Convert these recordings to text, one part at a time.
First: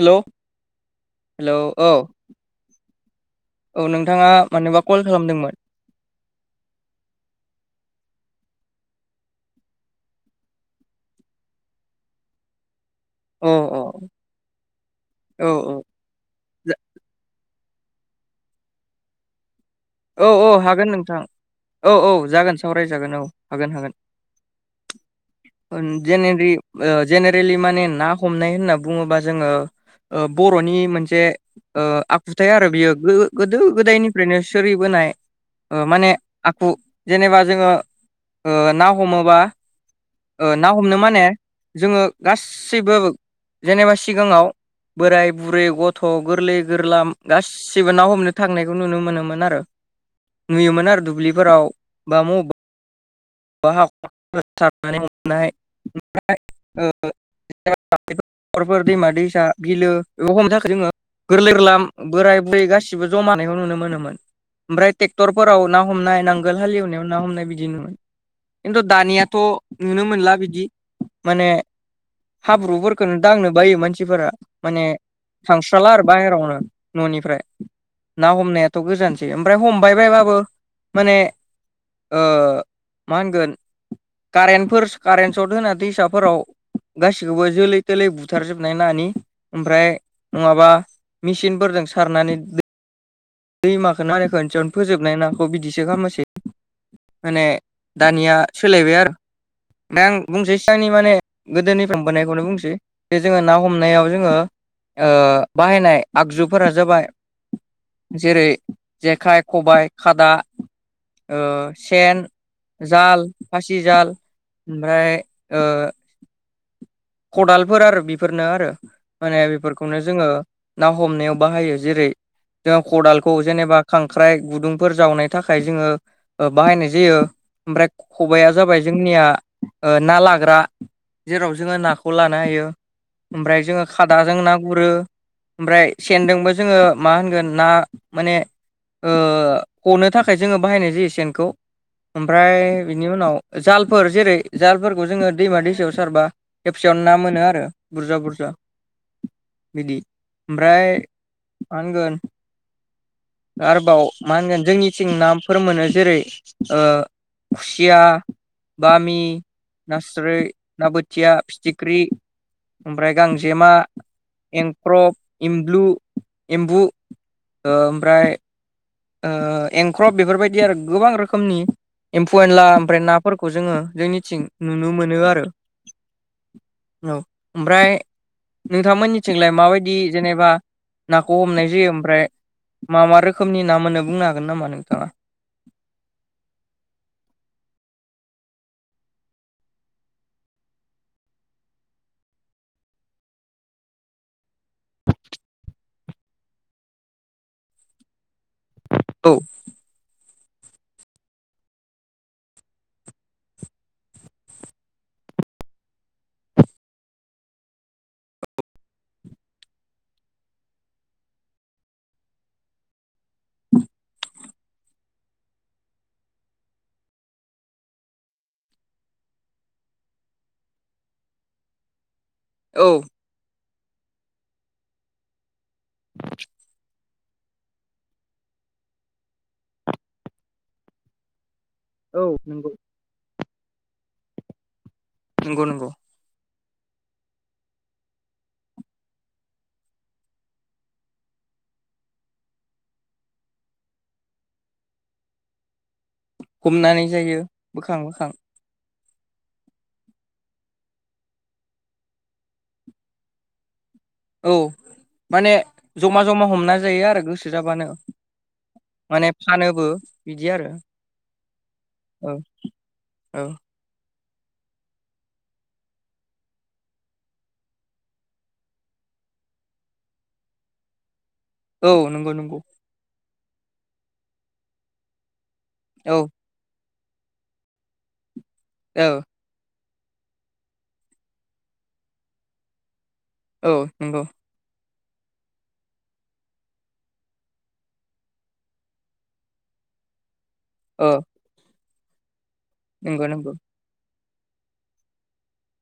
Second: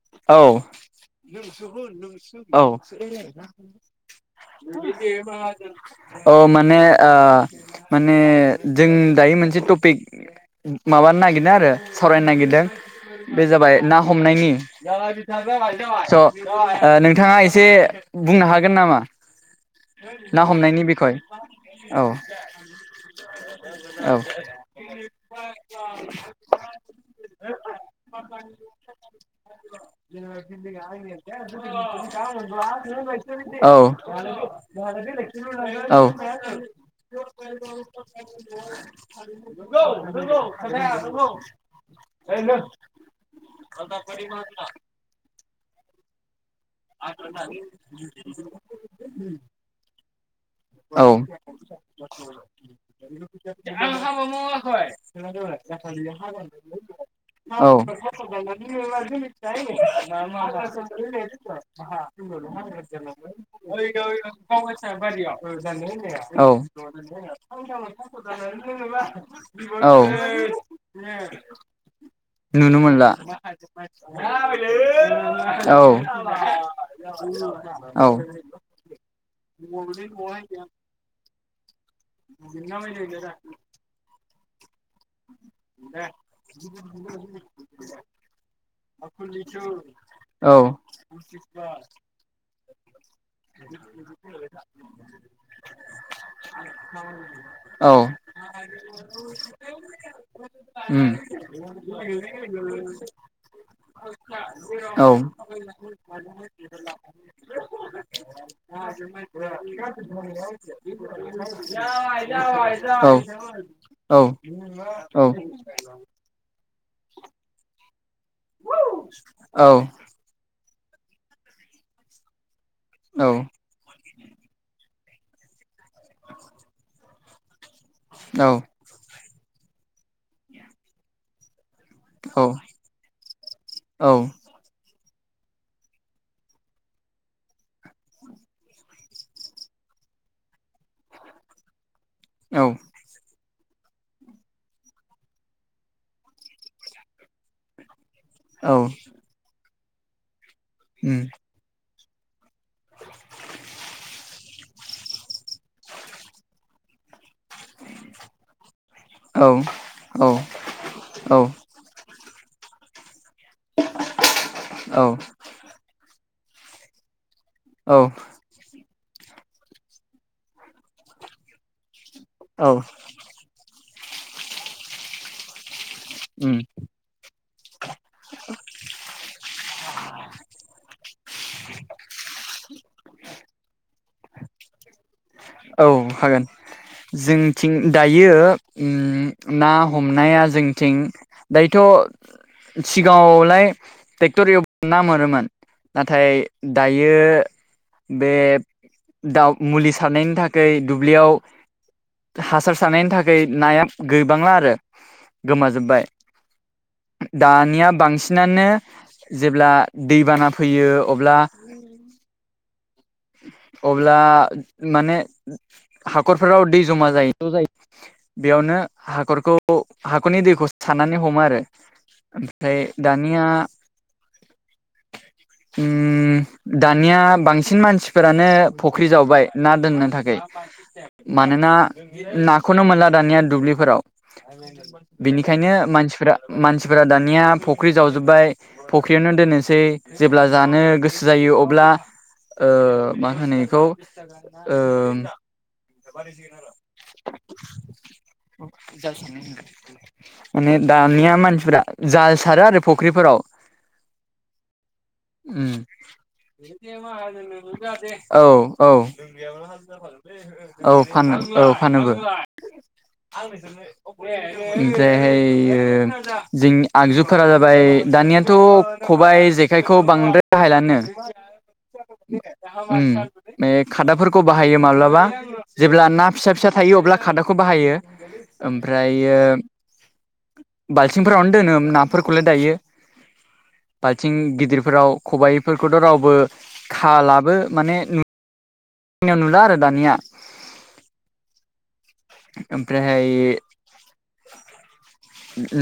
Hello औ। Hello औ औ। औ नोंथाङा मानोबा कल खालामदोंमोन अ माने ओ माने जों दायो मोनसे टपिक माबानो नागिरदों आरो सावरायनो नागिरदों बे औ जाबाय औ ना हमनायनि औ औ स ओ नोंथाङा एसे बुंनो हागोन नामा? ना औ-औ हमनायनि हागोन बिखय नोंथां औ-औ औ जागोन सावरायजागोन औ हागोन-हागोन। औ जेनेरि ओ जेनेरेलि माने ना हमनाय होनना बुङोबा जोङो ओ बर'नि मोनसे ओ आखुथाय आरो बियो औ। गोदो गोदायनिफ्रायनो सोलिबोनाय ओ औ। माने आखु जेनेबा जोङो ओ [unintelligible] ना हमोबा ओ ना हमनो माने [inaudible] जोङो गासैबो जेनेबा सिगाङाव बोराय बुरै गथ' गोरलै गोरलाम गासिबो ना हमनो थांनायखौ नुनो मोनोमोन आरो। नुयोमोन आरो औ दुब्लिफोराव बा मबेबा हाखर सारनानै हमनाय हाखरफोर दैमा दैसा बिलो बेखौ हमनो थाखाय जोङो [unintelligible] [inaudible] औ। गोरलै गोरलाम बोराय बुरै गासिबो जमानायखौ नुनो मोनोमोन ओमफ्राय ट्रेक्टर फोर फोराव ना हमनाय नांगोल हालेवनायाव ना हमनाय बिदि नु खिन्थु दानियाथ' औ नुनो मोनला बिदि माने नुनो मोनला हाब्रुफोरखौनो दांनो बायो मानसिफोरा माने औ थांस्राला आरो बाहेरावनो न'निफ्राय औ ना हमनायाथ' गोजानसै ओमफ्राय हमबायबाय बाबो माने ओ [unintelligible] [inaudible] कारेन्टफोर्स कारेन्ट सट होना दैसाफोराव गासिखौबो जोलै थोलै बुथारजोबनाय नानि ओमफ्राय औ नङाबा मेचिनफोरजों सारनानै दै दैमाखौनो मारायखनसेयावनो फोजोबनाय नाखौ बिदिसो खालामनोसै माने औ दानिया सोलायबाय आरो। दा आं बुंनोसै सिगांनि उम माने गोदोनिफ्राय हमबोनायखौनो बुंनोसै जे जोङो ना हमनायाव जोङो औ। [unintelligible] [inaudible] ओ बाहायनाय आगजुफोरा जाबाय जेरै जेखाइ खबाइ खादा ओ सेन [unintelligible] [inaudible] जाल फासि जाल ओमफ्राय ओ खदालफोर आरो बिफोरनो आरो माने बिफोरखौनो जोङो ना हमनायाव बाहायो जेरै जों खदालखौ जेनेबा खांख्राइ गुदुंफोर जावनाय थाखाय जोङो ओ बाहायनाय जायो ओमफ्राय ख-खबाइया जाबाय जोंनिया ओ ना लाग्रा जेराव जोङो ना खौ लानो हायो ओमफ्राय जोङो खादाजों ना गुरो ओमफ्राय सेनजोंबो जोङो मा होनगोन ना माने ओ गनो थाखाय जोङो बाहायनाय जायो सेनखौ। ओमफ्राय बिनि उनाव जालफोर जेरै जालफोरखौ जोङो दैमा दैसायाव सारबा खेबसेयावन ना मोनो आरो बुरजा-बुरजा। औ। बिदि ओमफ्राय मा होनगोन आरोबाव मा होनगोन जोंनिथिं नाफोर मोनो जेरै ओ खुसिया, बामि, नास्रै, ना बोथिया। थिख्रि ओमफ्राय गांजेमा एंख्रब एमब्लु एम्बु ओ-ओमफ्राय ओ एंख्रब बेफोरबायदि आरो गोबां रोखोमनि एम्फौ एनला ओमफ्राय ना फोरखौ जोङो जोंनिथिं नुनो मोनो आरो उम औ ओमफ्राय नोंथांमोननिथिंलाय माबायदि जेनेबा नाखौ हमनाय जायो ओमफ्राय मा मा रोखोमनि ना मोनो बुंनो हागोन नामा नोंथाङा? औ हागोन। जोंथिं दायो उम ना हमनाया जोंथिं दायोथ' सिगाङावलाय टेक्टर एव ना मोनोमोन नाथाय दायो बे औ दाउ मुलि सा सारनायनि थाखै दुब्लियाव हासार सारनायनि थाखाय नाया गैबांला आरो गोमाजोब्बाय। दानिया बांसिनानो जेब्ला दैबाना फैयो अब्ला अब्ला माने हाखरफोराव दै जमा जायो [unintelligible] जायो। बेयावनो हाखरखौ हाखरनि दैखौ सारनानै हमो आरो ओम फ्राय औ दानिया उम दा निया बांसिन मानसिफोरानो फख्रि जावबाय ना दोननो थाखै मानोना औ नंगौ नाखौनो मोनला दानिया दुब्लिफोराव नंगौ बेनिखायनो नंगौ मानसिफोरा मानसिफोरा दानिया फख्रि जावजोब्बाय। फख्रियावनो दोननोसै जेब्ला जानो गोसो जायो अब्ला ओ मा होनो इखौ ओ उम हमनानै जायो बोखां बोखां [inaudible] माने दानिया मानसिफोरा जाल सारो आरो फुख्रिफोराव‌‌ औ माने उम जमा जमा हमना जायो आरो गोसो जाबानो औ। औ माने फानोबो बिदि आरो फानो औ फानोबो औ [unintelligible] औ ओमफ्रायहाययो जोंनि आगजुफोरा जाबाय दानियाथ' खबाइ जेखायखौ बांद्राय बाहायलानो औ नंगौ नंगौ। उम खादाफोरखौ बाहायो माब्लाबा जेब्ला औ ना फिसा फिसा थायो अब्ला खादाखौ बाहायो ओमफ्र औ बाल्थिंफोरावनो दोनो नाफोरखौलाय दायो। औ नंगौ बाल्थिं गिदिरफोराव खबायाइफोरखौथ रावबो खालाबो माने नु नुला आरो दानिया। अ नंगौ ओमफ्रायहाय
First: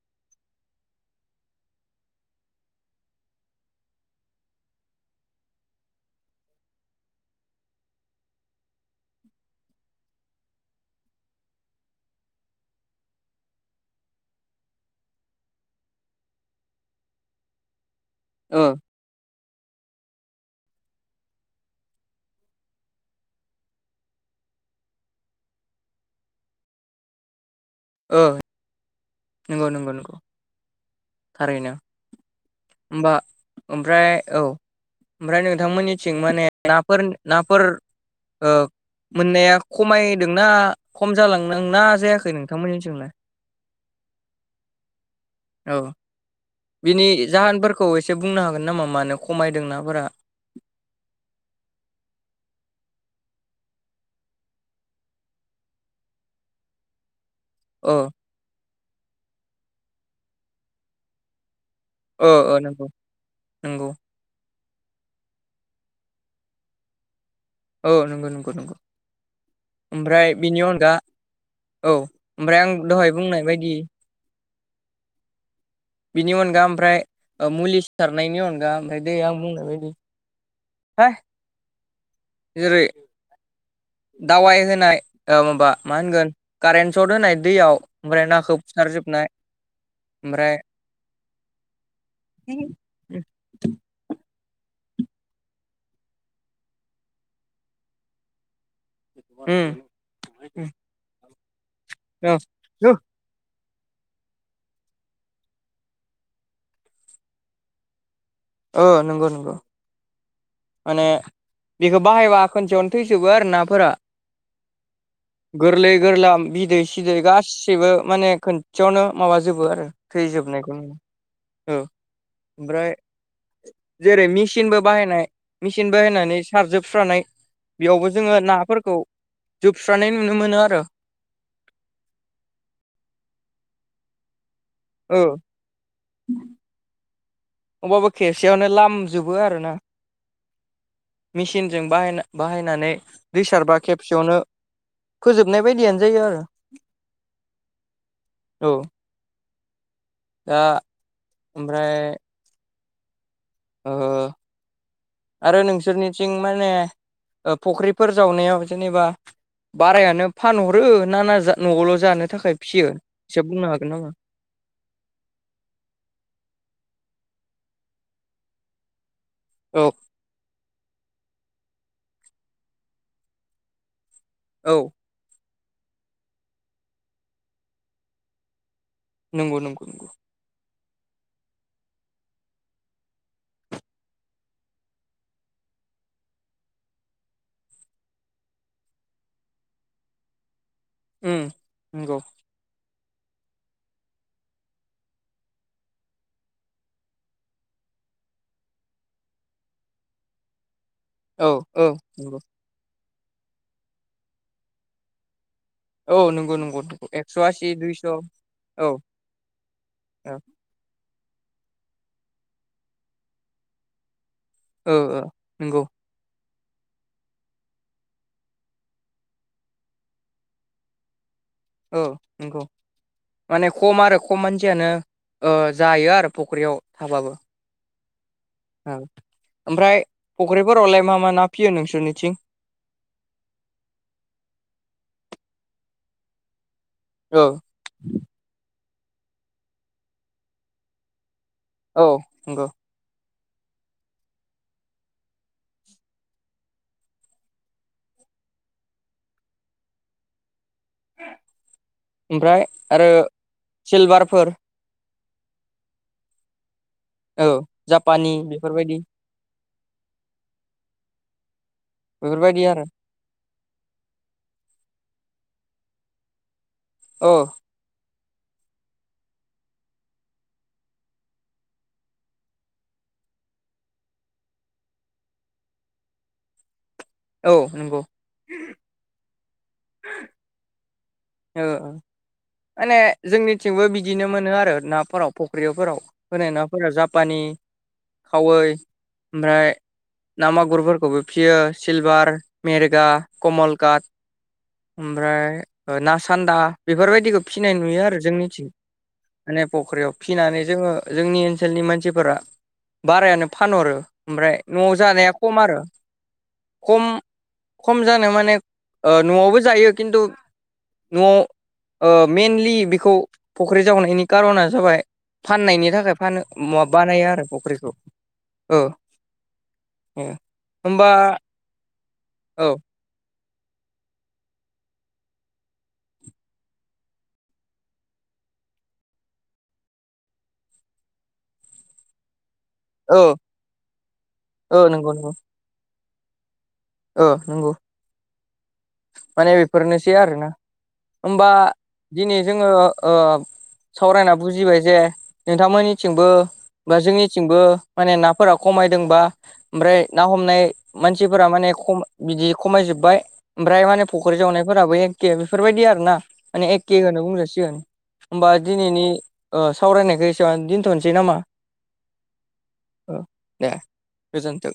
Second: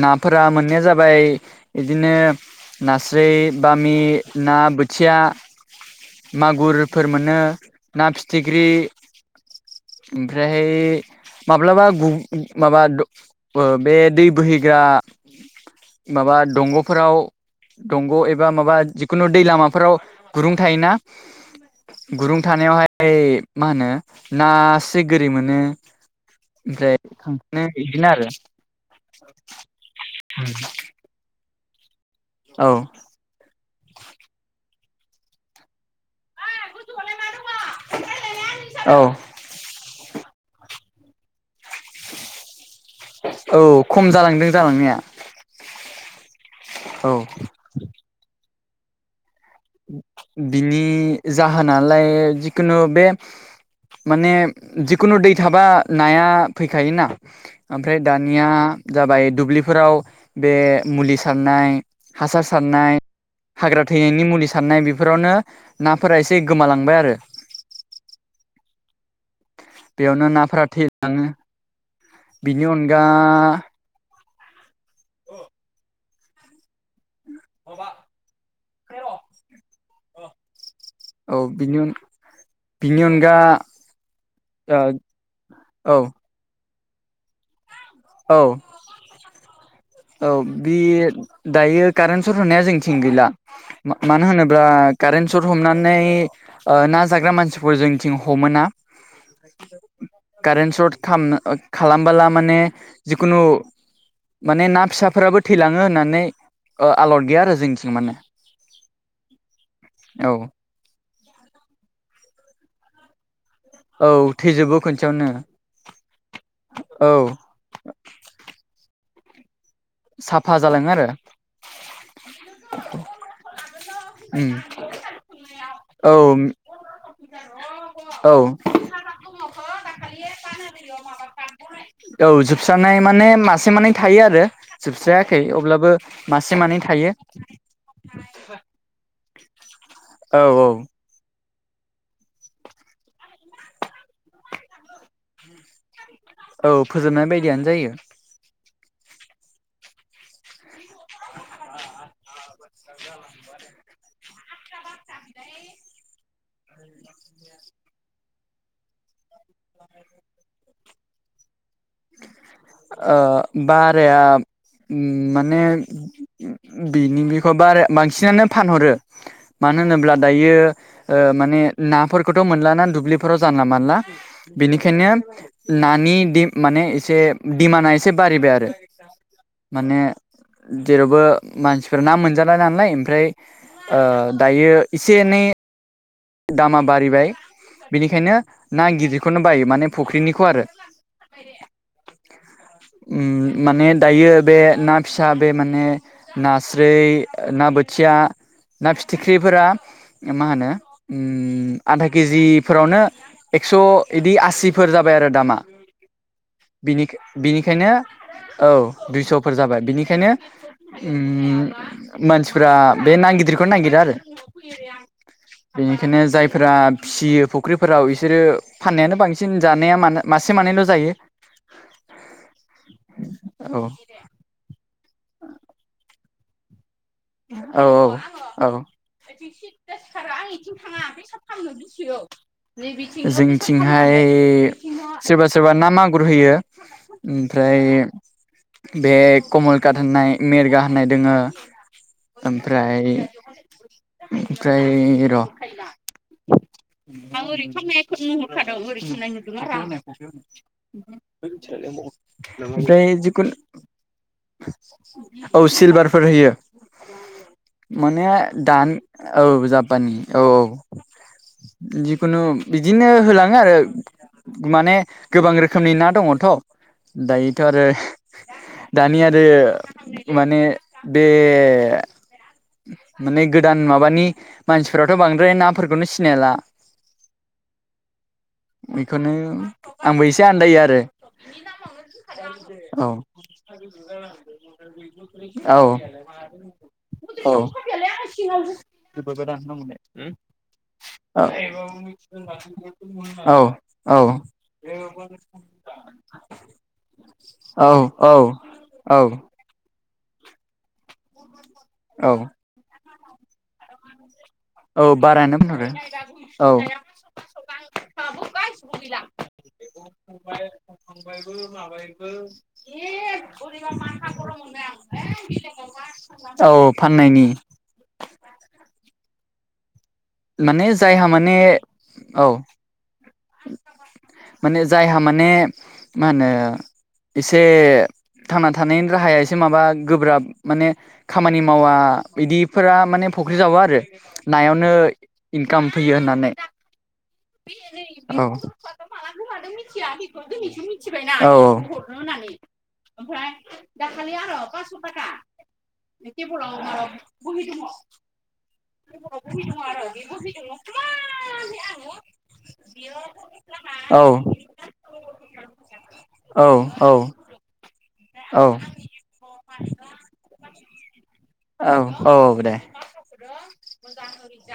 नाफोरा मोननाया जाबाय इदिनो नास्राय बामि ना बोथिया मागुरफोर मोनो ना फिथिख्रि ओमफ्राय माब्लाबा गु माबा बे दै बोहैग्रा माबा दंगफोराव दंग एबा औ माबा खुनु दै लामाफोराव गुरुं थायोना गुरुं थानायावहाय मा होनो नासे गोरि मोनो। ओमफ्राय [unintelligible] बिदिनो ओ आरो नंगौ नंगौ नंगौ थारैनो होमबा ओमफ्राय औ ओमफ्राय नोंथांमोननिथिं माने नाफोर नाफोर ओ औ मोननाया खमायदोंना खम जालांदों ना जायाखै नोंथांमोननि जोंलाय? औ खम जालांदों जालांनाया। औ बिनि औ जाहोनफोरखौ एसे बुंनो हागोन नामा मा? मानो खमायदों नाफोरा? बिनि जाहोनालाय जिखुनु बे माने जिखुनु दै थाबा नाया फैखायोना औ आमफ्राय दानिया जाबाय दुब्लिफोराव बे मुलि सारनाय ओ हासार ओ नंगौ सारनाय हाग्रा नंगौ थैनायनि मुलि सारनाय बेफोरावनो नाफोरा एसे गोमालांबाय आरो औ नंगौ नंगौ नंगौ बेयावनो ओमफ्राय बिनि नाफोरा थै अनगा औ ओमफ्राय बिनि आं अनगा दहाय बुंनाय बायदि बिनि अनगा ओमफ्राय मुलि सारनायनि अनगा ओमफ्राय दै आ आं बुंनाय बायदि [unintelligible] औ बिनि अन जेरै दावाइ होनाय ओ माबा औ मा होनगोन कारेन्ट सट होनाय दैयाव ओमफ्राय औ नाखौ फुथारजोबनाय औ ओमफ्राय बे दायो कारेन्ट सत होनाया जोंथिं गैला। मानो होनोब्ला कारेन सर्ट हमनानै ना जाग्रा मानसिफोर जोंथिं हमो ना उम कारेन्ट सर्ट खालाम खालामबोला माने उम जिखुनु माने ना फिसाफोराबो थैलाङो होननानै आलद गैया आरो जोंनिथिं माने औ नंगौ नंगौ औ माने बेखौ बाहायबा खनसेयावनो थैजोबो आरो ना फोरा औ थैजोबो खनसेयावनो गोरलै गोरलाम बिदै औ सिदै गाससिबो सैबो माने खोनसेयावनो माबाजोबो आरो साफा थैजोबनायखौ न जालाङो आरो औ ओमफ्राय जेरै उम मेचिनबो बाहायनाय मेचिन औ बाहायनानै सारजोबस्रानाय बेयावबो औ जोङो नाफोरखौ जोबस्रानाय नुनो मोनो आरो औ जोबस्रानाय माने मासे मानै थायो आरो ओ जोबस्रायाखै अब्लाबो मासे मानै थायो अबावबा खेबसेयावनो लामजोबो आरो ना औ औ मेसिनजों बाहाय बाहायनानै दैसारबा खेबसेयावनो फोजोबनाय बायदियानो जायो आरो औ फोजोबनाय बायदियानो जायो औ दा ओमफ्राय [unintelligible] ओ आरो नोंसोरनिथिं माने फुख्रिफोर जावनायाव जेनेबा बारायानो फानहरो ना ना न'आवल' जानो थाखाय फिसियो ओ एसे बुंनो हागोन नामा बाराया माने बिनि बेखौ बारा बांसिनानो फानहरो मानो औ होनोब्ला दायो ओ माने नाफोरखौथ' मोनलाना दुब्लिफोराव जानला मानला औ बेनिखायनो नानि माने एसे दिमान्डआ एसे बारिबाय आरो नंगौ नंगौ माने नंगौ जेरावबो मानसिफोरा ना मोनजाला नालाय ओमफ्राय दायो एसे एनै दामा बारिबाय बिनिखायनो ना गिदिरखौनो बायो माने फुख्रिनिखौ आरो। उ नंगौ। माने दायो बे ना फिसा बे माने नास्राय ना बोथिया ना फिथिख्रिफोरा मा होनो औ औ आधा नंगौ केजिफोरावनो एक्स' बिदि आसिफोर जाबाय आरो दामा। औ नंगौ नंगौ नंगौ एक्स' आसि बिनिखायनो दुइस' औ औ दुइस'फोर जाबाय बिनिखायनो मानसिफ्रा बे नागिदिरखौनो नागिरा आरो। औ औ द बेखायनो जायफोरा फियो फुख्रिफोराव बिसोरो फाननायानो बांसिन जानाया मा मासे मानैल' जायो। औ नंगौ माने औ खम आरो। खम मानसियानो जायो आरो फख्रियाव थाबाबो औ औ। [unintelligible] ओमफ्राय फुख्रिफोरावलाय मा मा ना फियो नोंसोरनिथिं जोंथिंहाय सोरबा सोरबा ना मागुर होयो। औ ओमफ्राय बे कमलकात होननाय मेरगा होननाय दोङो। औ नंगौ ओमफ्राय ओमफ्राय र' आं ओरै खामनायखौ नुहरखादों ओरै खामनाय नुदों आरो। ओमफ्राय ओमफराय आरो जिखुनु सिलभारफोर औ सिलभारफोर होयो औ माने जापानि दानि बेफोरबायदि औ जापानि औ औ जिखुनु बेफोरबायदि आरो बिदिनो होलाङो आरो। माने गोबां रोखोमनि ना दङथ' औ दायोथ' आरो। दानि आरो माने बे माने गोदान माबानि मानसिफोराथ' बांद्राय नाफोरखौनो सिनायला औ नंगौ। बेखौनो आंबो एसे आन्दायो आरो। औ माने औ जोंनिथिंबो बिदिनो मोनो आरो नाफोराव औ फख्रिफोराव होनाय नाफोरा जापानि औ खावै ओमफ्राय ना मागुरफोरखौबो फियो सिलभार मेरगा कमल काट औ ओमफ्राय नासान्दा बेफोरबायदिखौ फिनाय नुयो आरो जोंनिथिं औ माने फख्रियाव फिनानै जोङो जोंनि ओनसोलनि औ मानसिफोरा बारायानो फानहरो ओमफ्राय न'आव औ जानाया खम बारायानो आरो फानहरो औ खम खम जानो माने न'आवबो जायो खिन्थु न'आव ओ मेनलि बेखौ फख्रि जावनायनि कार'ना जाबाय [unintelligible] फाननायनि थाखाय फानो मा औ बानायो आरो फाननायनि फुख्रिखौ औ माने जायहा माने औ माने जायहा माने मा होनो एसे थांना थानायनि राहाया एसे माबा गोब्राब माने खामानि मावा बिदिफोरा माने औ फुख्रि जावो आरो औ नायावनो नंगौ नंगौ इनकाम फैयो होननानै ओ नंगौ माने बेफोरनोसै आरोना होमबा दिनै जोङो ओ औ [unintelligible] सावरायना बुजिबाय जे नोंथांमोननिथिंबो बा जोंनिथिंबो माने ना फोरा खमायदोंबा ओमफ्राय ना हमनाय मानसिफोरा माने बिदि खमायजोब्बाय। ओमफ्राय माने औ फ'ख्रि जावनायफोराबो एखे बेफोरबायदि आर ना औ माने एखे होनो बुंजासिगोन। होमबा औ दिनैनि सावरायनायखौ एसे आवनो दोनथ'नोसै नामा? औ औ औ दे। ओ दे गोजोन्थों